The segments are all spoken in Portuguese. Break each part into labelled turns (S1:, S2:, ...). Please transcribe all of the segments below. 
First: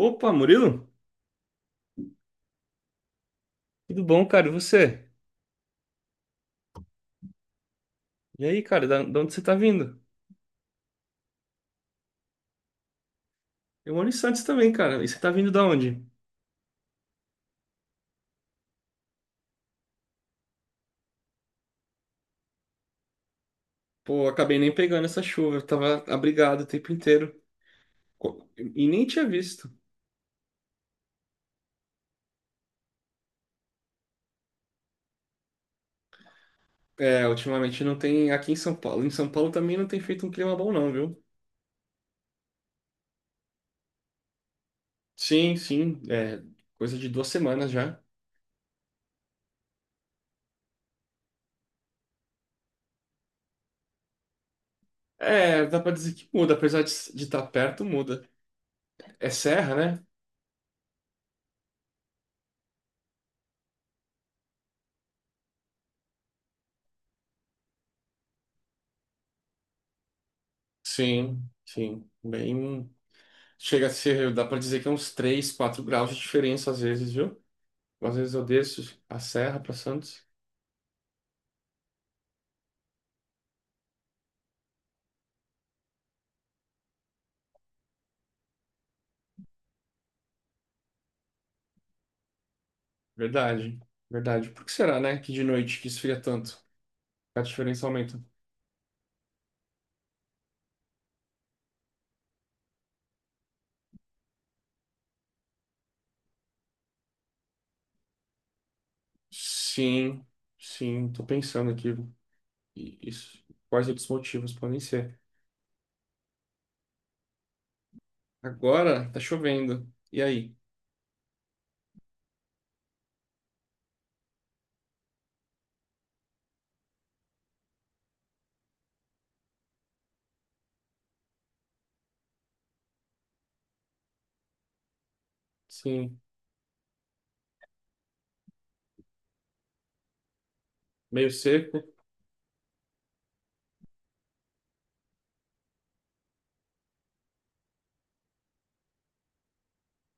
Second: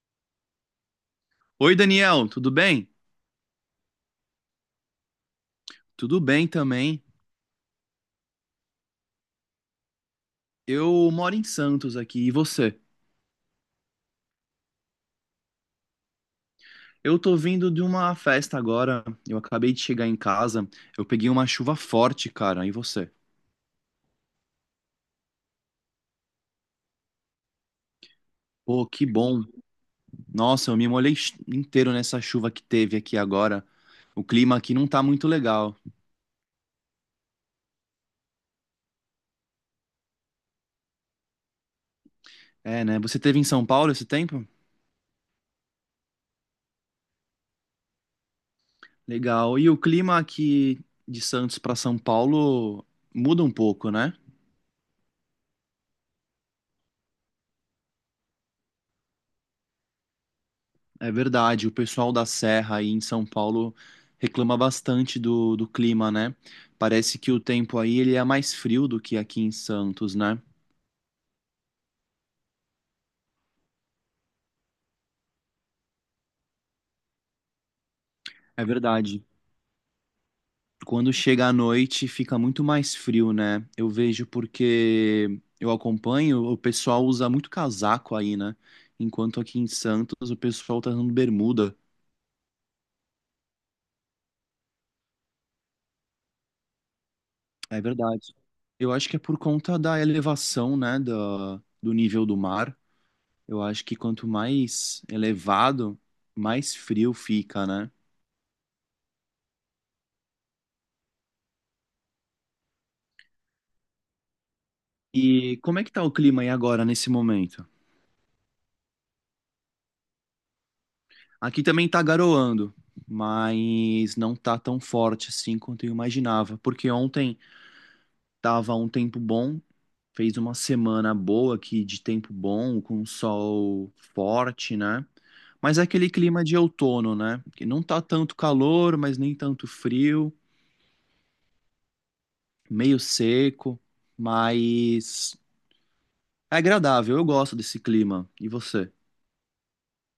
S1: Opa, Murilo?
S2: Oi, Daniel, tudo bem?
S1: Tudo bom, cara? E você?
S2: Tudo bem também.
S1: E aí, cara, da onde você tá vindo?
S2: Eu moro em Santos aqui, e você?
S1: Eu moro em Santos também, cara. E você tá vindo da onde?
S2: Eu tô vindo de uma festa agora. Eu acabei de chegar em casa. Eu peguei uma chuva forte, cara. E você?
S1: Pô, acabei nem pegando essa chuva. Eu tava abrigado o tempo inteiro.
S2: Pô,
S1: E
S2: que
S1: nem tinha
S2: bom.
S1: visto.
S2: Nossa, eu me molhei inteiro nessa chuva que teve aqui agora. O clima aqui não tá muito legal.
S1: É, ultimamente não tem aqui em São Paulo. Em São Paulo também não tem feito um clima bom, não, viu?
S2: É, né? Você teve em São Paulo esse tempo?
S1: Sim, sim. É coisa de duas semanas já.
S2: Legal. E o clima aqui de Santos pra São Paulo muda um pouco, né?
S1: É, dá pra dizer que muda. Apesar de estar perto, muda. É serra, né?
S2: É verdade, o pessoal da Serra aí em São Paulo reclama bastante do clima, né? Parece que o tempo aí ele é mais frio do que aqui em Santos, né?
S1: Sim, sim. Bem. Chega a ser, dá pra dizer que é uns 3 4 graus de diferença às vezes, viu? Às vezes eu
S2: É
S1: desço a
S2: verdade.
S1: serra pra Santos.
S2: Quando chega à noite fica muito mais frio, né? Eu vejo porque eu acompanho, o pessoal usa muito casaco aí, né? Enquanto aqui em Santos o pessoal tá usando bermuda.
S1: Verdade, verdade. Por que será, né, que de noite que esfria tanto? A
S2: É
S1: diferença aumenta.
S2: verdade. Eu acho que é por conta da elevação, né, do nível do mar. Eu acho que quanto mais elevado, mais frio fica, né?
S1: Sim, sim, tô pensando aqui. E isso, quais outros motivos podem ser?
S2: E como é que tá o clima aí agora, nesse momento?
S1: Agora tá chovendo. E aí?
S2: Aqui também tá garoando, mas não tá tão forte assim quanto eu imaginava, porque ontem tava um tempo bom, fez uma semana boa aqui de tempo bom, com sol forte, né? Mas é aquele
S1: Sim,
S2: clima de outono, né? Que não tá tanto calor, mas nem tanto frio,
S1: meio seco.
S2: meio seco, mas é agradável, eu gosto desse clima. E você?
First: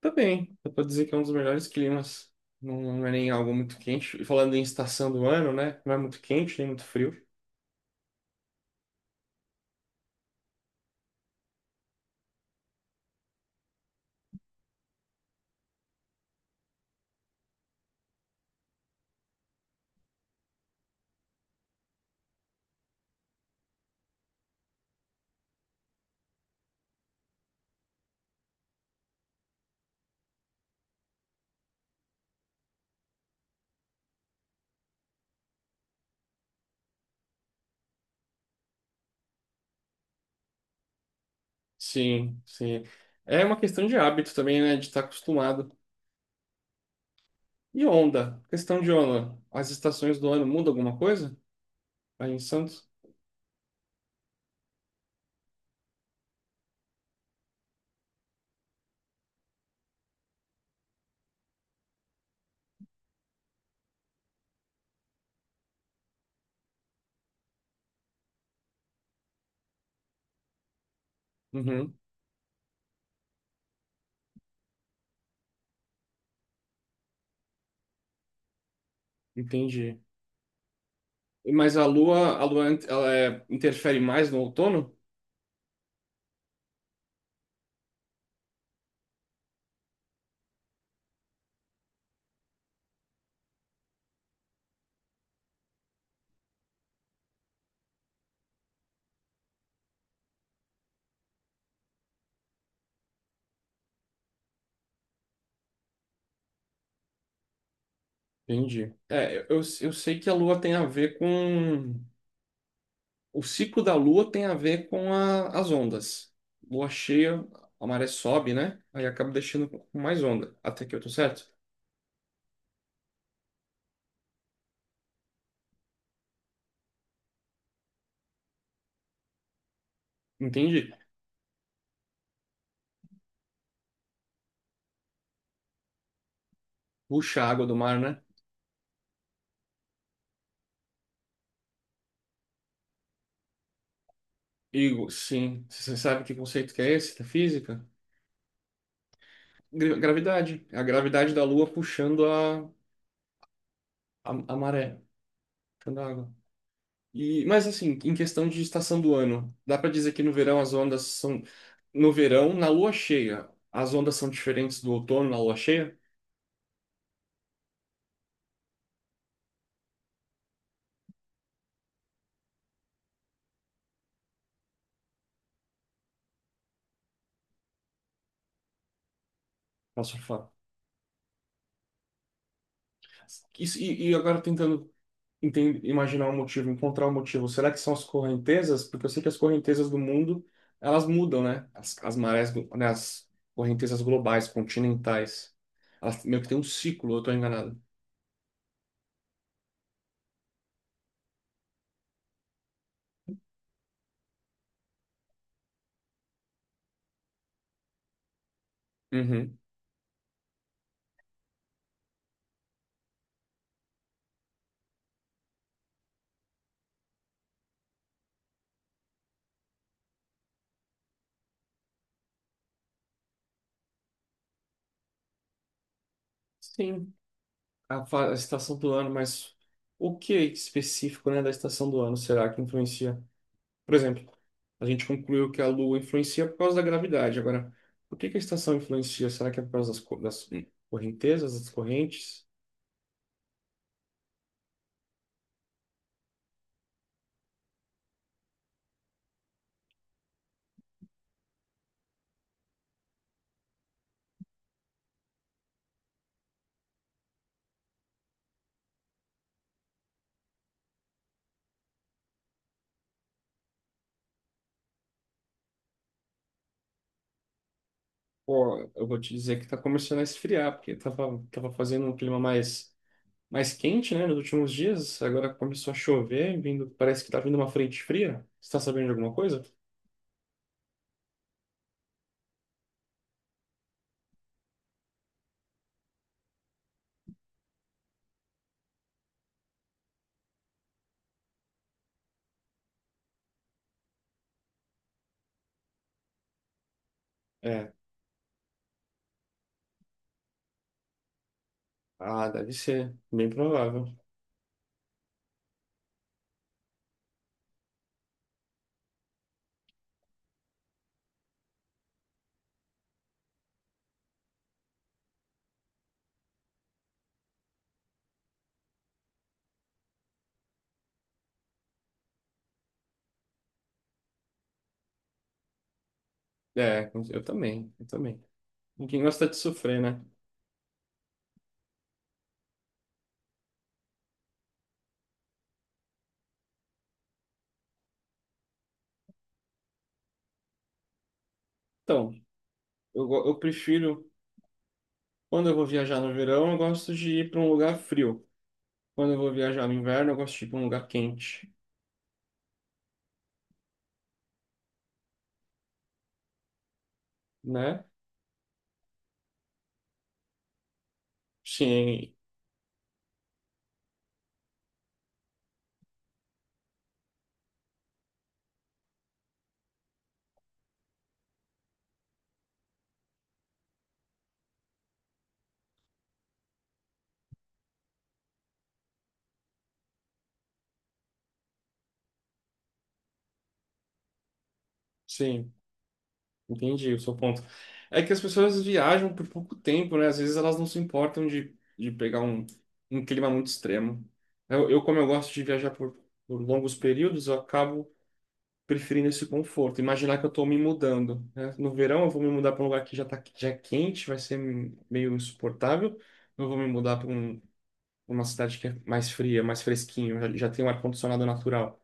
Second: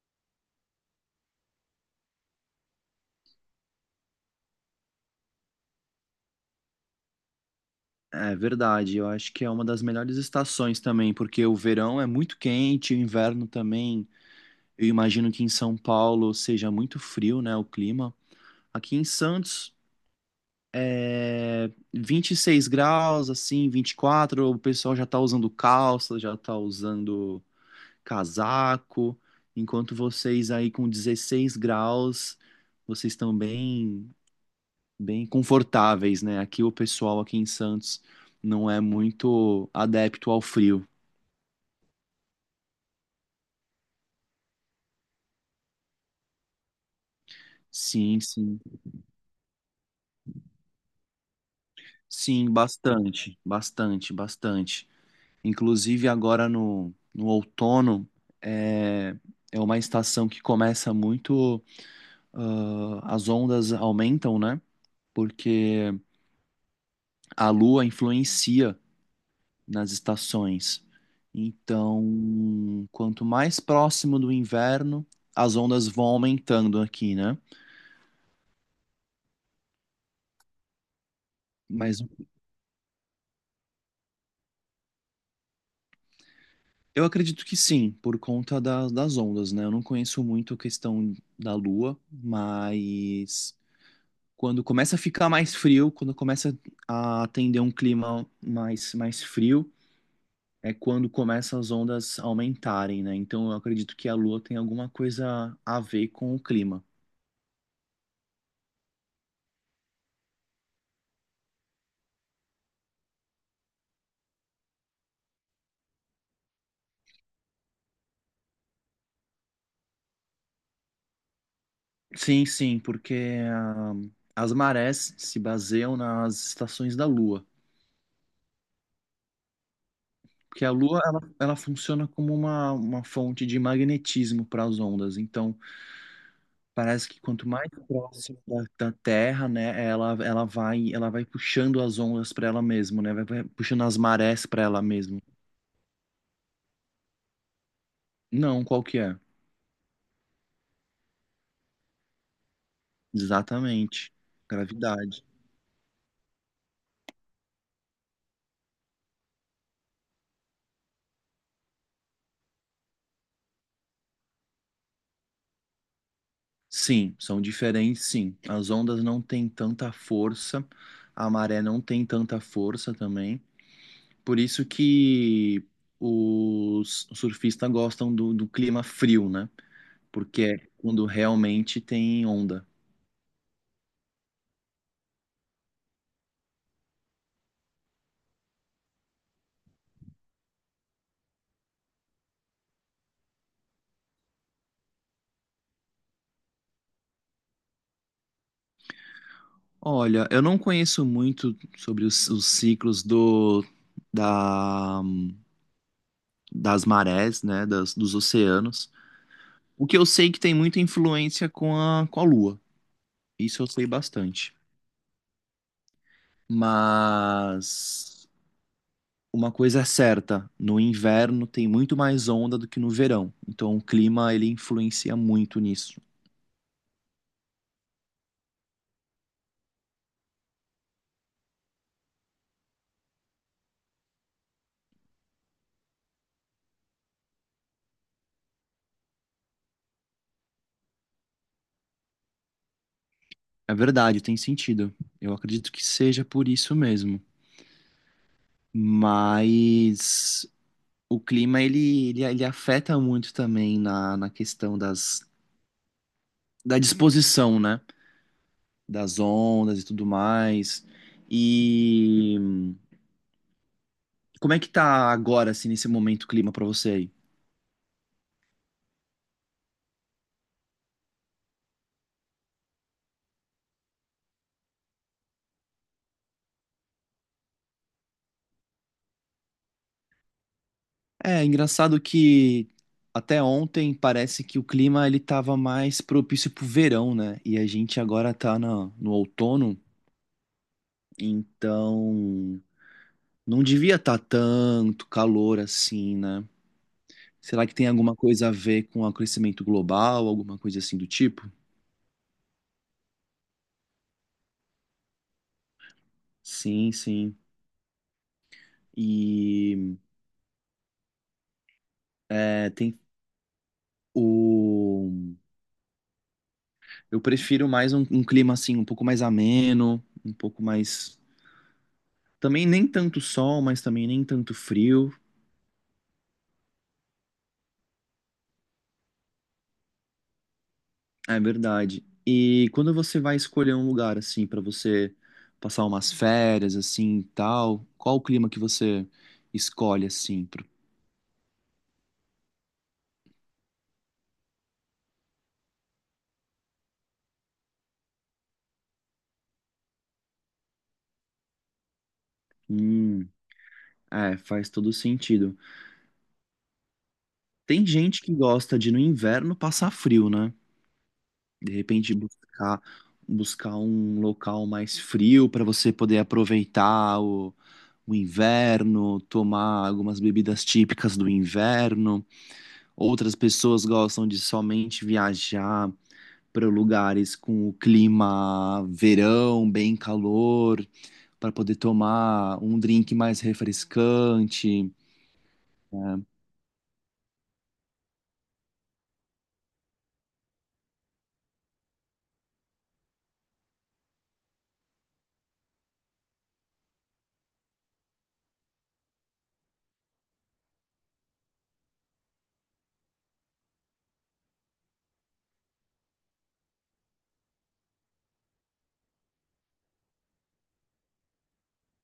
S1: Tá bem, dá pra dizer que é um dos melhores climas. Não, não é nem algo muito quente. E falando em estação do ano, né? Não é muito quente, nem muito frio.
S2: É verdade, eu acho que é uma das melhores estações também, porque o verão é muito quente, o inverno também. Eu imagino que em São Paulo seja muito frio, né, o clima. Aqui em Santos é 26 graus, assim, 24. O pessoal já tá usando calça, já tá usando casaco, enquanto vocês aí com 16 graus, vocês estão bem bem confortáveis, né? Aqui o pessoal aqui em Santos não é muito adepto ao frio.
S1: Sim, sim. É uma questão de hábito também, né? De estar acostumado. E
S2: Sim,
S1: onda?
S2: sim.
S1: Questão de onda. As estações do ano mudam alguma coisa? Aí em
S2: Sim,
S1: Santos?
S2: bastante, bastante, bastante. Inclusive agora no outono é, é uma estação que começa muito, ah, as ondas aumentam, né? Porque a lua influencia nas estações.
S1: Uhum,
S2: Então, quanto mais próximo do inverno, as ondas vão aumentando aqui, né?
S1: entendi. Mas a
S2: Mas
S1: lua, a lua, int- ela é- interfere mais no outono?
S2: eu acredito que sim, por conta da- das ondas, né? Eu não conheço muito a questão da Lua, mas quando começa a ficar mais frio, quando começa a atender um clima mais, mais frio, é quando começa as ondas aumentarem, né? Então eu acredito que a Lua tem alguma coisa a ver com o clima.
S1: Entendi. É, eu sei que a lua tem a ver com o ciclo da lua tem a ver com as ondas. Lua cheia, a maré sobe, né? Aí acaba deixando com mais onda. Até que eu tô certo?
S2: Sim, sim, porque ah, as marés se baseiam nas estações da Lua. Porque a
S1: Entendi.
S2: Lua, ela funciona como uma fonte de magnetismo para as ondas. Então, parece que
S1: Puxa a
S2: quanto
S1: água
S2: mais
S1: do mar, né?
S2: próximo da Terra, né, ela, ela vai puxando as ondas para ela mesma, né? Vai, vai puxando as marés para ela
S1: Igor,
S2: mesma.
S1: sim. Você sabe que conceito que é esse da física?
S2: Não, qual que é?
S1: Gravidade. É a gravidade da Lua puxando a,
S2: Exatamente.
S1: a, a maré,
S2: Gravidade.
S1: puxando a água. E, mas assim, em questão de estação do ano, dá para dizer que no verão as ondas são. No verão, na lua cheia, as ondas são diferentes do outono na lua cheia?
S2: Sim, são diferentes, sim. As ondas não têm tanta força, a maré não tem tanta força também. Por isso que os surfistas gostam do clima frio, né?
S1: Posso
S2: Porque
S1: falar?
S2: é quando realmente tem onda.
S1: Isso, e agora tentando imaginar um motivo, encontrar um motivo. Será que são as correntezas? Porque eu sei que as correntezas do mundo, elas mudam, né? As marés, né? As correntezas globais, continentais. Elas meio que tem um ciclo, eu tô enganado.
S2: Olha, eu não conheço muito sobre os ciclos do, da, das marés, né, das, dos oceanos.
S1: Uhum.
S2: O que eu sei é que tem muita influência com a Lua. Isso eu sei bastante. Mas uma coisa é certa, no inverno tem muito mais onda do que no verão. Então o clima ele influencia muito nisso.
S1: Sim, a estação do ano, mas o que específico, né, da estação do ano será que influencia? Por exemplo, a gente concluiu que a Lua influencia por causa da gravidade. Agora, por que que a estação influencia? Será que é por causa das correntezas, das correntes?
S2: É verdade, tem sentido. Eu acredito que seja por isso mesmo. Mas o clima ele, ele, ele afeta muito também na, na questão das, da disposição, né? Das ondas e tudo mais. E como é que tá agora, assim, nesse momento o clima pra você aí?
S1: Pô, eu vou te dizer que tá começando a esfriar, porque tava fazendo um clima mais, mais quente, né, nos últimos dias. Agora começou a chover, vindo, parece que tá vindo uma frente fria. Você tá sabendo de alguma coisa?
S2: É engraçado que até ontem parece que o clima ele tava mais propício pro verão, né? E a gente agora tá na, no outono, então não devia estar tanto calor assim, né? Será que tem
S1: É.
S2: alguma coisa a ver com o aquecimento global, alguma coisa assim do tipo?
S1: Ah, deve ser. Bem provável.
S2: Sim, sim. E é, tem o. Eu prefiro mais um clima assim, um pouco mais ameno, um pouco mais. Também nem tanto sol, mas também nem tanto frio.
S1: É, eu também. Ninguém gosta de sofrer, né?
S2: É verdade. E quando você vai escolher um lugar assim pra você passar umas férias assim, e tal, qual o clima que você escolhe assim? Pro-
S1: Então, eu prefiro, quando eu vou viajar no verão, eu gosto de ir para um lugar frio. Quando eu vou viajar no inverno, eu gosto de ir para um lugar quente,
S2: Hum, é, faz todo sentido. Tem
S1: né?
S2: gente que gosta de no inverno passar frio, né? De repente
S1: Sim,
S2: buscar, buscar um local mais frio para você poder aproveitar o inverno, tomar algumas bebidas típicas do inverno. Outras pessoas gostam de somente viajar para lugares com o clima verão, bem calor, para poder tomar um drink mais refrescante.
S1: sim.
S2: Né?
S1: Entendi o seu ponto. É que as pessoas viajam por pouco tempo, né? Às vezes elas não se importam de pegar um clima muito extremo. Como eu gosto de viajar por longos períodos, eu acabo preferindo esse conforto. Imaginar que eu estou me mudando, né? No verão eu vou me mudar para um lugar que já tá, já é quente, vai ser meio insuportável. Eu vou me mudar uma cidade que é mais fria, mais fresquinho, já tem um ar-condicionado natural.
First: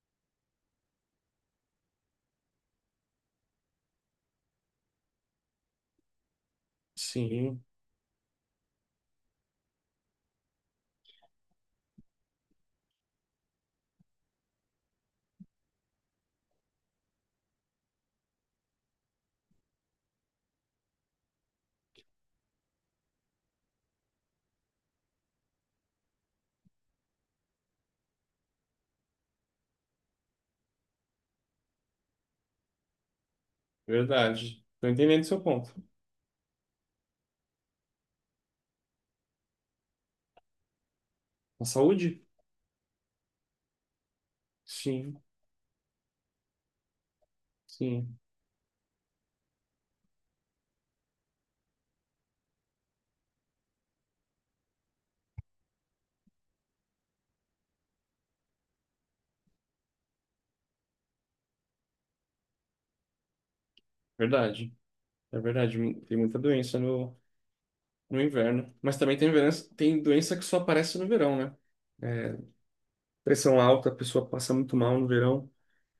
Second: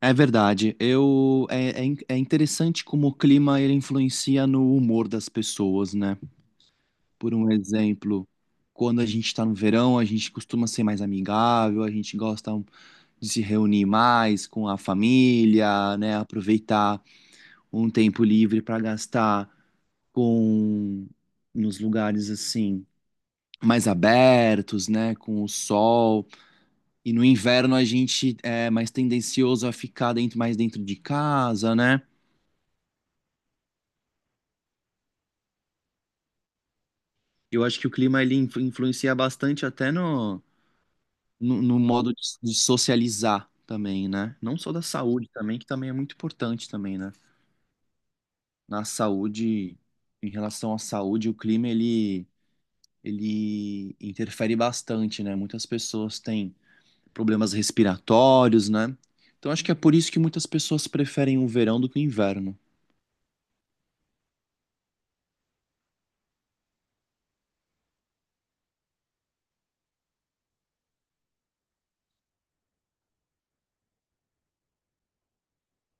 S2: É verdade. Eu é, é, in- é interessante como o clima ele influencia no humor das pessoas, né? Por um
S1: Sim,
S2: exemplo, quando a gente está no verão, a gente costuma ser mais amigável, a gente gosta de se reunir mais com a família, né? Aproveitar um tempo livre para gastar com nos lugares assim mais abertos, né? Com o sol. E no inverno a gente é mais tendencioso a ficar dentro, mais dentro de casa, né?
S1: verdade. Estou entendendo o seu ponto.
S2: Eu acho que o clima ele influencia bastante até no, no,
S1: A
S2: no modo
S1: saúde?
S2: de socializar também, né? Não só da
S1: Sim.
S2: saúde também, que também é muito importante também, né?
S1: Sim.
S2: Na saúde, em relação à saúde, o clima ele, ele interfere bastante, né? Muitas pessoas têm problemas respiratórios, né? Então acho que é por isso que muitas pessoas preferem o verão do que o inverno.
S1: Verdade, é verdade. Tem muita doença no, no inverno. Mas também tem doença que só aparece no verão, né? É, pressão alta, a pessoa passa muito mal no verão.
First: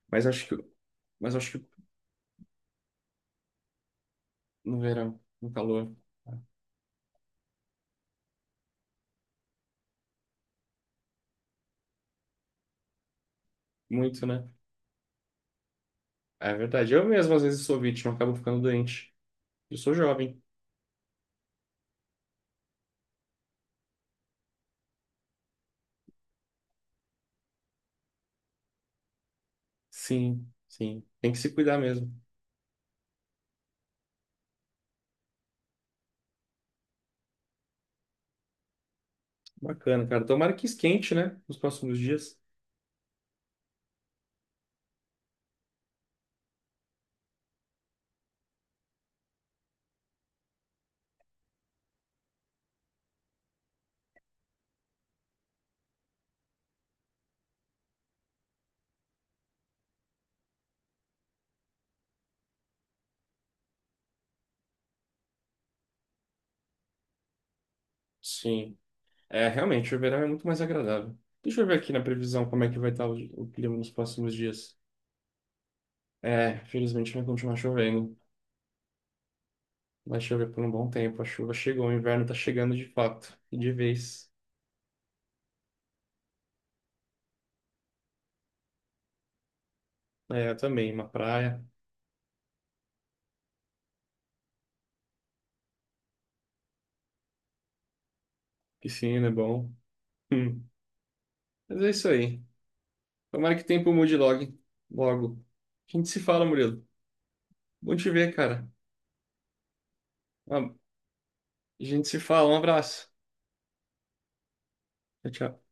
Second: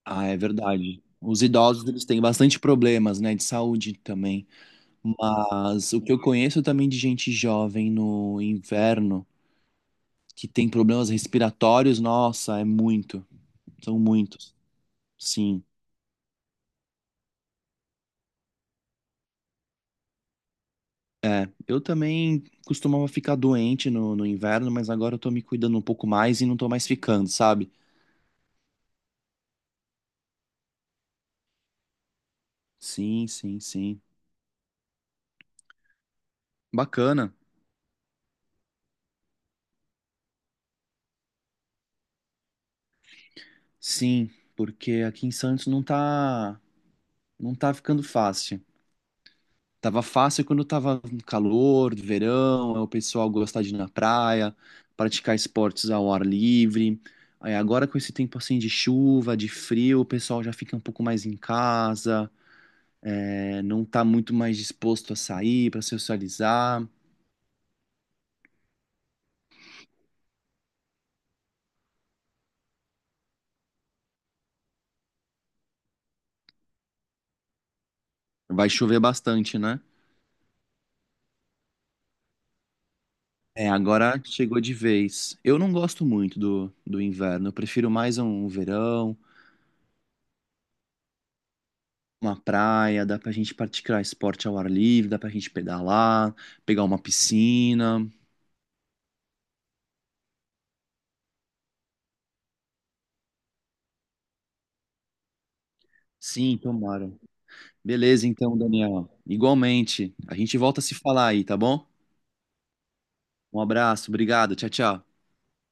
S2: Ah,
S1: Mas
S2: é
S1: acho que,
S2: verdade.
S1: mas
S2: Os
S1: acho que
S2: idosos eles têm bastante problemas, né, de saúde também.
S1: no verão, no
S2: Mas
S1: calor,
S2: o que eu conheço também de gente jovem no inverno que tem problemas respiratórios, nossa, é muito. São
S1: muito, né?
S2: muitos. Sim.
S1: É verdade. Eu mesmo às vezes sou vítima, acabo ficando doente. Eu sou jovem.
S2: É. Eu também costumava ficar doente no inverno, mas agora eu tô me cuidando um pouco mais e não tô mais ficando, sabe?
S1: Sim, sim. Tem que se cuidar mesmo.
S2: Sim, sim, sim. Bacana.
S1: Bacana, cara. Tomara que esquente, né? Nos próximos dias.
S2: Sim, porque aqui em Santos não tá, não tá ficando fácil. Tava fácil quando tava calor, verão, é o pessoal gostar de ir na praia, praticar esportes ao ar livre. Aí agora com esse tempo assim de chuva, de frio, o pessoal já fica um pouco mais em casa, é, não tá muito mais disposto a sair para socializar.
S1: Sim. É, realmente, o verão é muito mais agradável. Deixa eu ver aqui na previsão como é que vai estar o clima nos próximos dias. É, felizmente vai continuar chovendo.
S2: Vai chover bastante, né?
S1: Vai chover por um bom tempo. A chuva chegou, o inverno tá chegando de fato. E
S2: É,
S1: de
S2: agora
S1: vez.
S2: chegou de vez. Eu não gosto muito do inverno, eu prefiro mais um verão,
S1: É, eu também. Uma praia,
S2: uma praia, dá pra gente praticar esporte ao ar livre, dá pra gente pedalar, pegar uma piscina.
S1: piscina é bom. Hum. Mas é isso aí. Tomara que o tempo mude logo. Logo. A gente se fala,
S2: Sim,
S1: Murilo.
S2: tomara.
S1: Bom te
S2: Beleza,
S1: ver,
S2: então,
S1: cara.
S2: Daniel. Igualmente. A gente
S1: Um-
S2: volta a se falar aí, tá
S1: A
S2: bom?
S1: gente se fala. Um abraço.
S2: Um abraço, obrigado, tchau, tchau.
S1: Tchau, tchau.